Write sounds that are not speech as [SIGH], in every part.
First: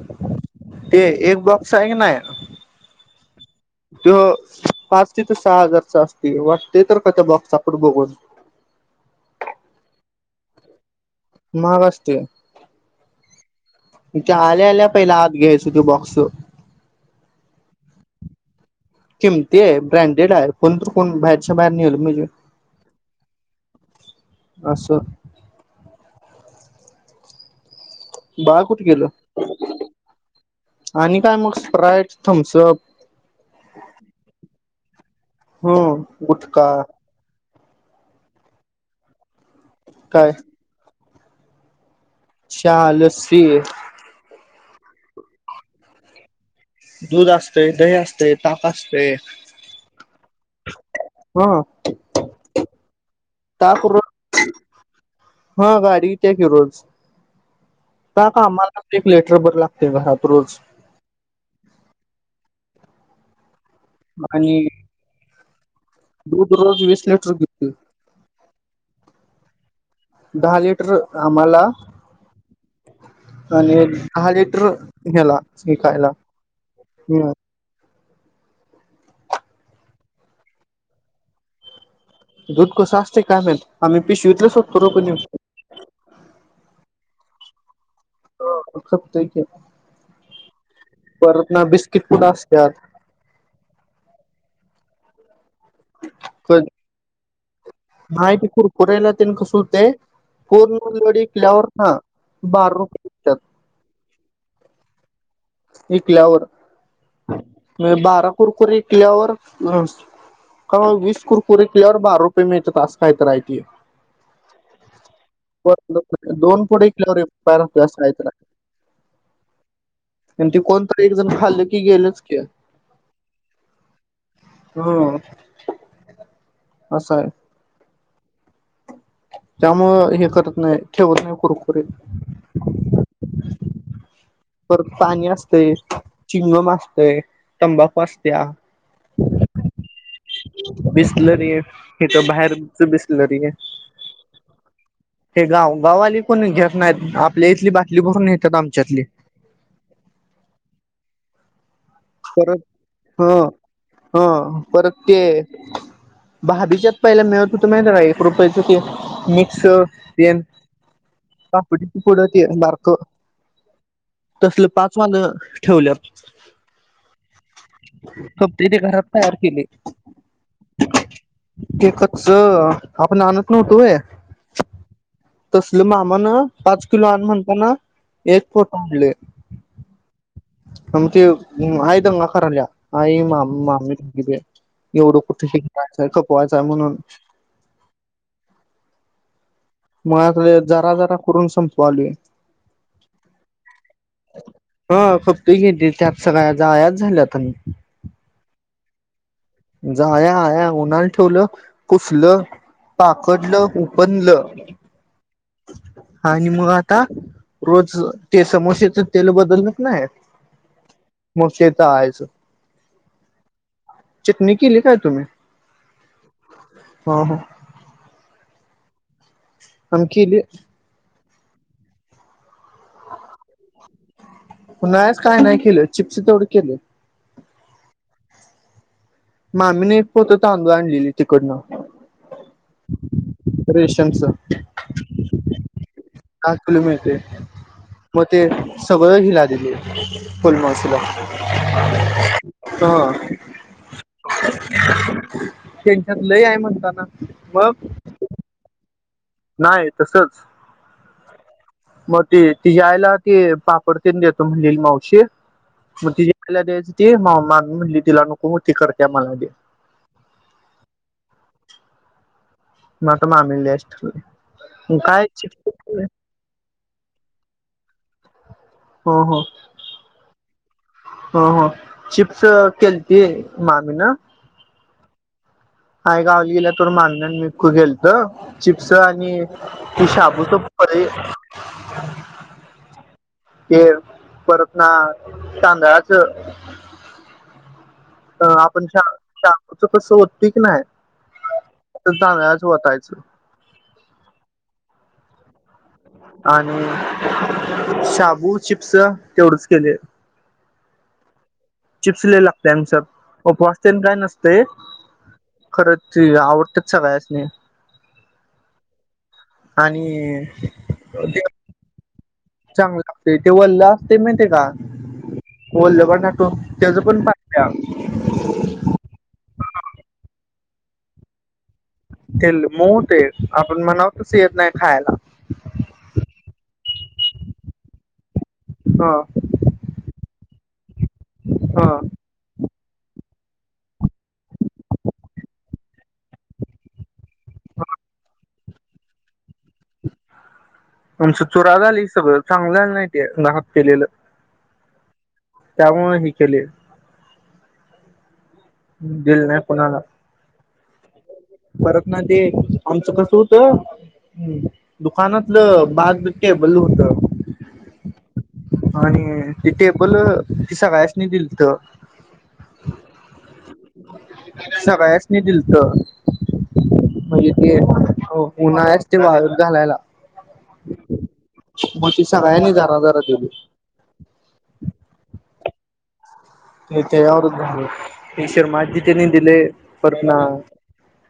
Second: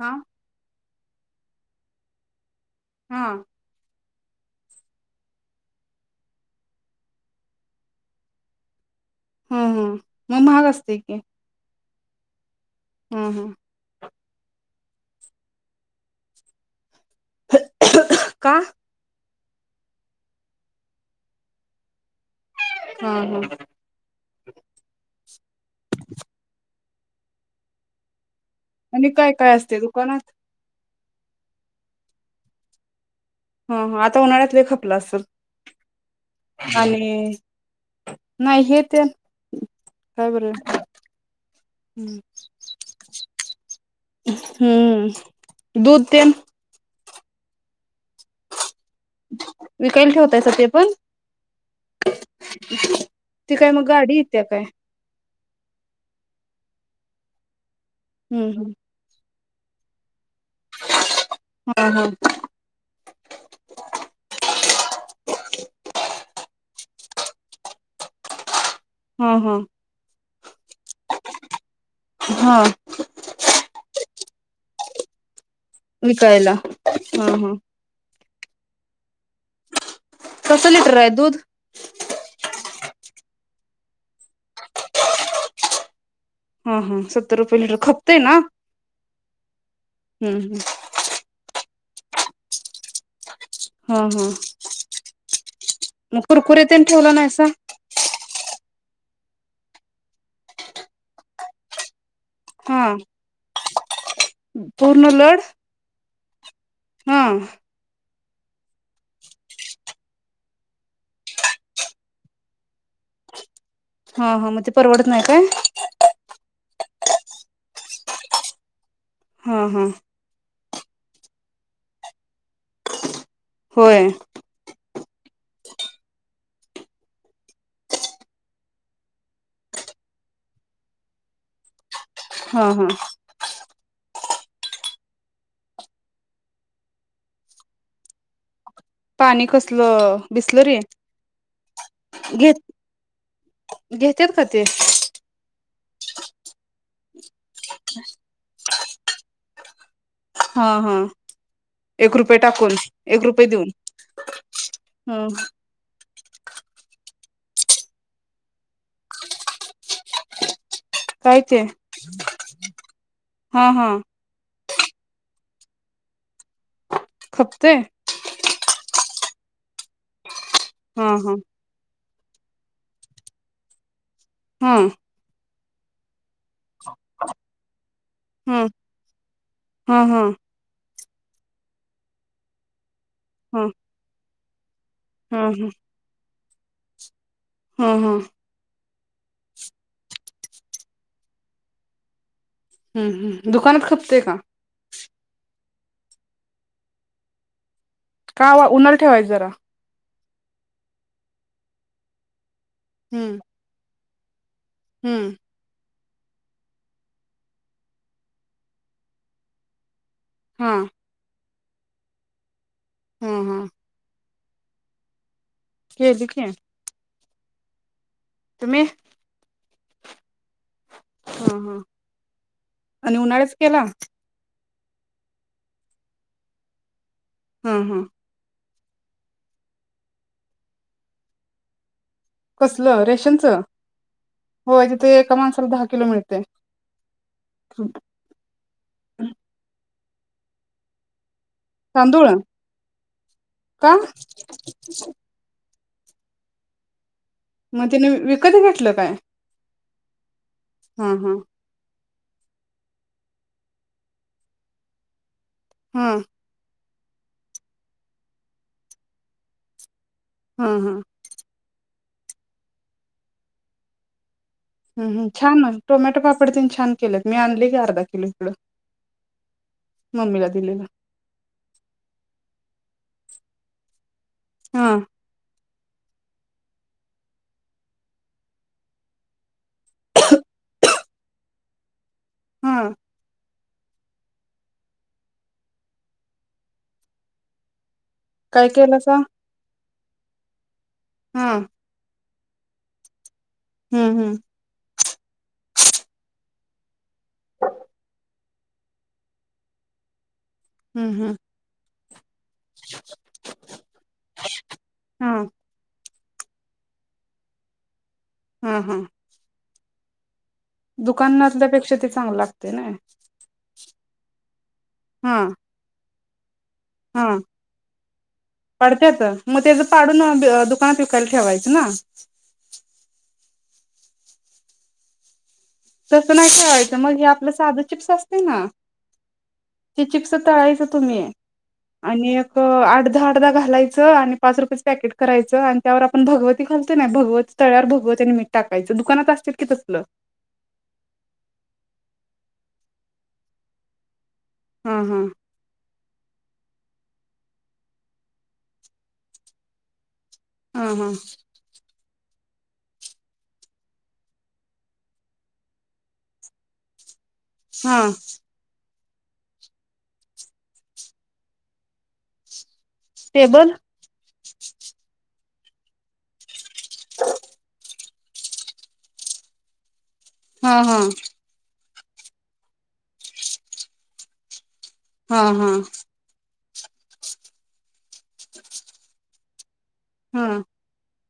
हा ते एक बॉक् स हाय का नाही हं. त पाच ते त सहा हजारचा असते, वाटते तर का त्या बॉक्सचा फोटो बघून. हं हं म महाग असते की. महाग असते. हं हं! ते आल्या, आल्या पहिल आत घ्यायच ते बॉक्स. का? किमती आहे, ब्रँडेड आहे, कोणतर कोण बाहेरच्या बाहेर नेल म्हणजे? हं हं आसं. बाळ कुठे गेलं आणि काय, काय असते दुकानात? आणि काय मग स्प्राईट, थम्सअप हं आता उन्हाळ्यात लय खपलं असल, हम्म गुटखा आणि नाही हे ते काय बरं. हम्म चहा, लस्सी. हं दुध, तेन. दूध असत, दही अस ते, ताक असतय विकायला ठेवतायसा ते पण हां. ती काय मग गाडी येत्या काय? हां गाडी येत्या कि रोज. का हम्म कामाला [UNINTELLIGIBLE] बर लागतय वं हात रोज ह हो मं आणी. दूध रोज वीस लिटर घेतोय. ह ह दहा लिटर आम्हाला हा हा लिटर न्हेला विकायला हा हा! कसं लिटर आहे दूध? दूध कस असत काय माहित, आम्ही पिशवीतलच ओपतो रोकड नेऊन. हा हा सत्तर रुपये लिटर खप खपतय की हम्म हम्म परतना बिस कित पुड असत्यात? ह ह! मग कुरकुरे तेन ठेवला नाहीस त नाही ते कुरकुरेला तेन कसं होतय [UNINTELLIGIBLE] बारा हा रुप [UNINTELLIGIBLE] विकत्यात. पूर्ण लोड कल्यावर नाय बारा कुरकुरे विकल्यावर वीस कुरकुरी विकल्यावर बारा रुपये मिळतात अस काय तर हाय ते हा हा मग ते परवडत नाही काय दोन पुढे [UNINTELLIGIBLE] हा हा ते कोण तर एक जण खाल्लं की गेलंच की होय. हो अस आहे. त्यामूळ हे करत नाय ठेवत नाय कुरकुरे हा हा परत पाणी असतय, चिंगम असतय, तंबाखू असतिया पाणी कसलं बिसलरी बिसलरी इथ घेत बाहेरच बिसलरी ये घेतात का ते हे गाव गावंवाली कोण घेत नाहीत आप आपल्या इथली बातली बरून नेत्यात आम त्यातली [INAUDIBLE] हा हा एक रुपये परत टाकून एक हा रुपये देऊन हा परत ते ह भाभीच्यात पहिला मिळत होत माहितये काय एक रुपयाच ते मिक्स टेन काय ते पापडीची पूड तेन बारक हा हा तसलं पाक झालं ठेवल्यात खपते खपतेय तेे घरात तयार केले हा हा आता कस आपण आणत नव्हतो व्हय हं तसलं मामां न पाच किलो आण म्हणताना एक हा फोट आणले. हा हा आण ते आय दंगा कराल्या आई मा हा हा मामी एवढं कुठ हा [UNINTELLIGIBLE] वाआचा म्हणून हु हु मग यातले जरा जरा करून संपुवालय हु हु दुकानात खपतय का? हो खपतय की त्यात सगळ्या जाळ्याचं झाल्यात आणि - - का वा उन्हाला ठेवायच जरा. जाळ्या आळ्या उन्हाला ठेवलं पुसलं. हम्म पाकडल उ पण ल हम्म. आणि मग आता रोज अ ते समोश्याच तेल बदलत नाय. हा. मोसे तळायचं हम् हम्. चटणी केली काय तुम्ही? केली की. हं हं. तुमी. आम्ही केलं. हा हा आणि उन्हाळ्याच केलं. उन्हाळ्याचं काय नाही केलं चिप्स तेवढ केलं. हम्म हम्. मामीने एक पोत तांदूळ आणलेली तिकंड कसलं रेशनच रेशनच होय तिथे एका माणसाला किलो मिळते दहा किलो मिळतंय. मग ते सगळं हिला दिली. पन्नाच किलो. तांदूळा का? [UNINTELLIGIBLE] त्यांच्यात लय हाय म्हणताना. मग तिने वी विकत घेतलं काय? नाही तसच. हा हा मग ती तिच्या आईला ती पापड तेन देतो म्हणलेली मावशी. हा मग तिच्या आईला द्यायचं. ते मा मामी म्हणली तिला नको ती करत्या मला दे. ह ह. मग आता मामीला द्यायचं ठरवलं. हम्म हम्म छान टोमॅटो पापड तन छान केलेत मी आणली की अर्धा किलो हिकडं ह ह मम्मीला दिलेलं ह ह चिप्स केलती मामी न हा. आय गावी गेल्यातोवर माण म खू गेलत चिप्स आणि कि साबूतो परे [INAUDIBLE] ह ते, परत ना तांदळाच अ काय आपण केलं शा शा तस होती की नाय हम्म तांदळाच ओतायचं हम्म हम्म आणि शाबु चिप्स तेवढच केले हम्म हम्म चिप्सलेला त्यांच ओप असतेय काय नसते हा खरच ती आवडतेच सगळ्यांसनी हम्म हम्म आणि दुकान नसण्यापेक्षा तिथ चांगला काम ते, ते वल्ल असतय माहते का हा वल्ल पणं तो हा पडत्यात म त्याज पाडून न दु परत विकायला ठेवायचं ना? तेल मऊ ते आप पण म्हणावतस येत नाय खायला तस नाही ठेवायचं मग हे आपलं साधं चिप्स असतय ना, हा ते चिप्स तळायच तुम्ही हा आणि एक आठ दहा त्याला घालायचं आणि पाच रुपयाच पॅकेट करायचं आणि त्यावर आपण भगवती घालतो ना भगव तळ्यावर भगवत आणि मीठ टाकायचं दुकानात असत की तसलं आमच चुरा झाली सगळं चांगलल नाय ते नाहक केलेलं हा हा त्यामुळं हि केले दिलं नाय कोणाला हा हा परत ना ते आमचं कसं होत दुकानातलं बाग केबल होत हा आणि ती टेबल ती सगळ्यांसनी नि दिलत [INAUDIBLE] सगळ्यासनी दिलत त म येते हो उन्हाळया साठी वाळत घालायला हा, हा. म ती सगळ्यांनी जरा, जरा दिली. हा हा. [UNINTELLIGIBLE] ते शर्माजी तेनी दिले परतना हा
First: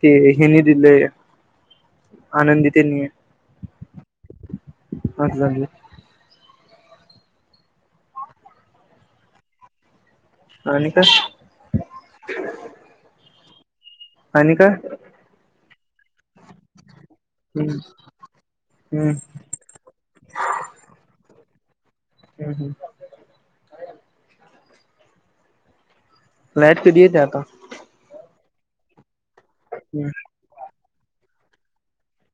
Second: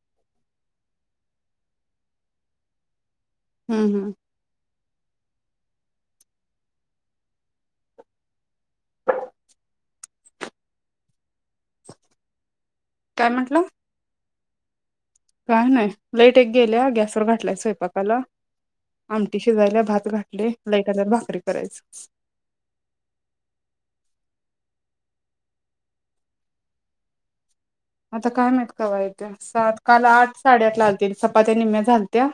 ते हेनी दिलंय आनंदीतेनी हुं हुं! [UNINTELLIGIBLE] आणि काय? काय म्हटलं? आणि काय? काय नाही लाईट एक गेलिया गॅस करू घाटलाय हम्म स्वयंपाकाला हम्म आमटी शिजायल्या, भात घाटले, लाईट आल्यावर भाकरी करायच हुं हुं! लाईट कदि येतीया आता? आता काय माहीत कवा येतीया. सात काल हम्म आठ, साडेआठला आलती. ते चपात्या निम्म्या झालत्या.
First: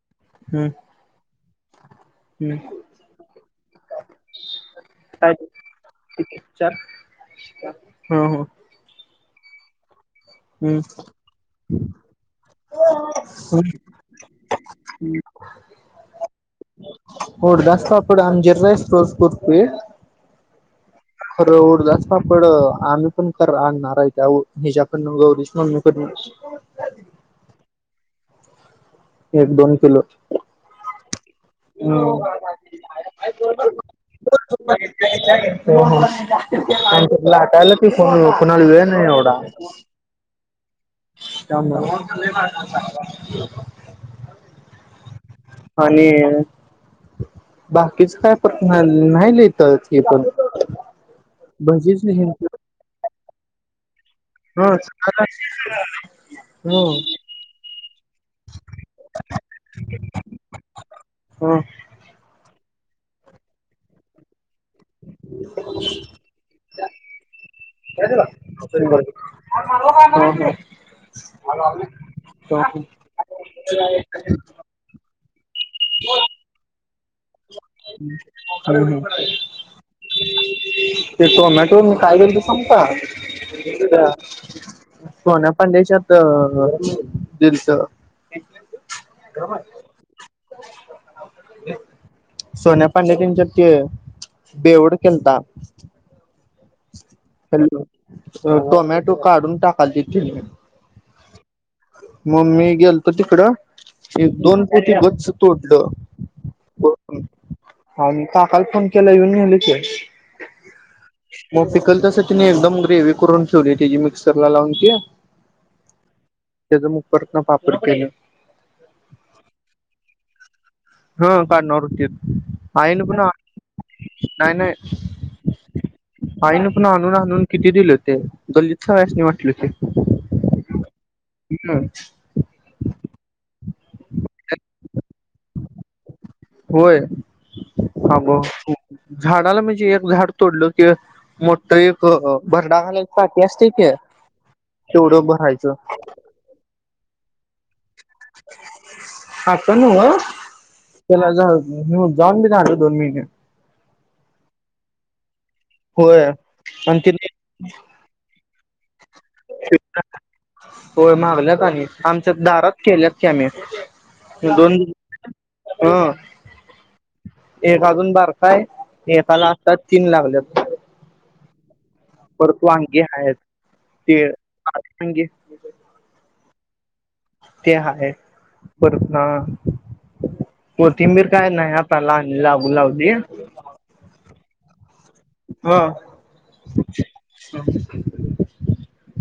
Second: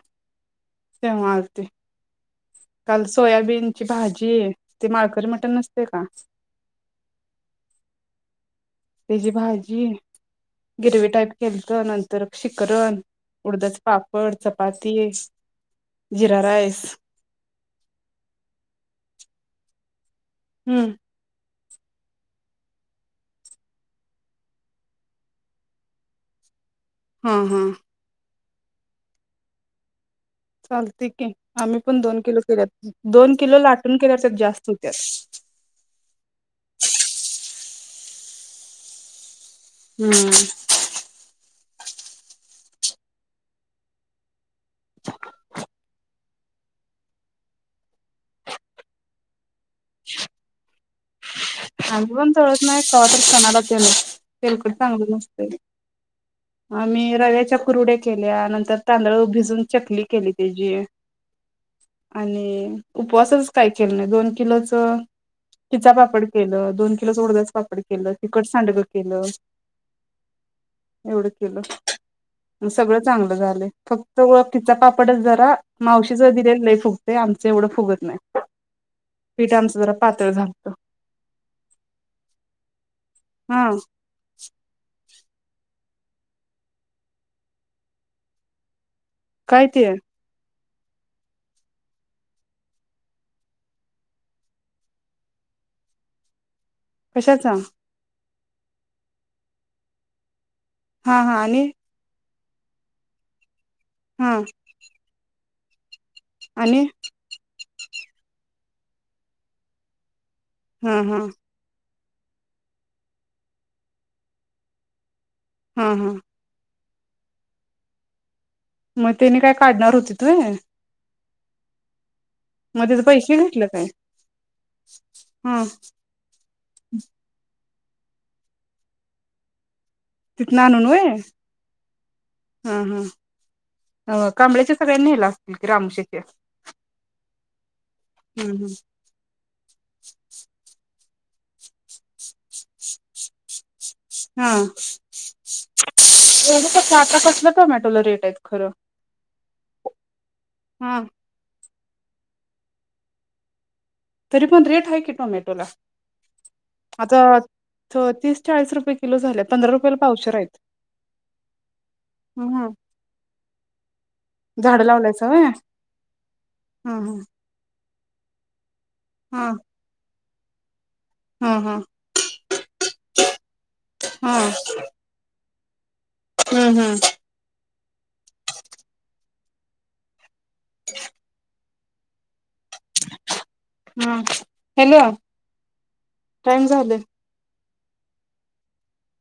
हम्म तेंव्हा. हम्म [INAUDIBLE] काल सोयाबीनची भाजी, ते माळकरी काय मटण नसतय का? चार ह ह तेजी भाजी हम्म गिरवी टाईप केलत नंतर शिकरण, उडदाच पापड, चपाती, जिरा राईस होय हुं. खरं उडदाच पापड, आम्ही पण कर आणणार आहे त्या उ हेच्या गौरीच मम्मीकडन हूं हूं! एक, दोन किलो चालतय की आम्ही पण दोन किलो केल्यात, दोन किलो लाटून केल्यावर आस जास्त हो त्यात हो कुणाला वेळ नाही एवढा हुं [UNINTELLIGIBLE] आणि बाकीच काय नाही, नाही, लई तळत ही पण भजीच आम्ही नाही पण तळत नाही कवा तर सणाला त्याला. तेलकट ह चांगलं नसतय आम्ही रव्याच्या कुरुड्या केल्या नंतर तांदळ भिजून, चकली केली त्याची ह आणि उपवासच काय केलं नाही दोन किलोच त खिचा पापड केलं दोन किलोचं उडदाचं पा पड केलं, तिकट सांडगं केलं एवढ केलं. सगळ चांगलं झालंय फक्त [UNINTELLIGIBLE] पापडच जरा [UNINTELLIGIBLE] मावशीच दिलेलं लई फू ते आम चं एवढं फुगत नाही पिठ आमच जरा पातळ झालतं ते टोमॅटो काय केलतं सांगु का हा त्या - - सोन्यापांडेच्यात दिलतं. काय ते? [INAUDIBLE] सोन्या पांडे त्यांच्यात ते बेऊड केलता. कशाचा हॅलो. टोमॅटो काढून टाकालतीतं तीनि. हा हा आणि म मी गेलतो तिकडं हा एक दोन पोती गच्च तोटलं. आणि आणि काकाला फोन केल्यावर येउन नेलं की हम हम. [UNINTELLIGIBLE] साठी एकदम ग्रेवी करून ठेवली त्याजी मिक्सरला लावून ती हम्म हम्म. त्याचा मुग परत ना पापड केलं. म तेनी काय काढणार होतीत व्हयं? हम काढणार व्हतीत. त्याचं आईनं पण आ पैसे घेतलं काय नाही हा नाही. आईनं पणं आणुन आणुन - - किती दिलं ते गल्लीत सगळ्यासनी वाटलं की. तिथनं आणून व्हय, हम्म हम्म हो कांबळ्याच्या सगळ्यांनी नेलं असलकी. रामशेट्ट्या होय. हांब हम्म हम्म झाडाला म्हणजे एक झाड तोडलं कि मो हा एवढच की कसं आता तेवढं कसं भरायचं - - [UNINTELLIGIBLE] आता नव्ह हा त्याला झा - - मग जाऊन बी जाहीलं दोन महिने तरी पण रेट हाय की टोमॅ बोला होय आणि आता तिने त तीस चाळीस रुपये किलो झाले पंधरा रुपयाला पावशेर आहेत. होय महागलेत आणि आमच्या हम्म दारात केल्यात की [UNINTELLIGIBLE] आम्ही दोन झाड लावलायच होय ह हम्म एक. भााजून बार काय? एकाला असतात तीन लागल्यात. हा हा. परत वांगी आहेत ते [UNINTELLIGIBLE] हम्म हम्म. ते हाय परत अ. कोथिंबीर काय नाही. प्लांट- [UNINTELLIGIBLE] लागून लावलीय. हम्म हॅलो. हा. टाइम झाले. [INAUDIBLE]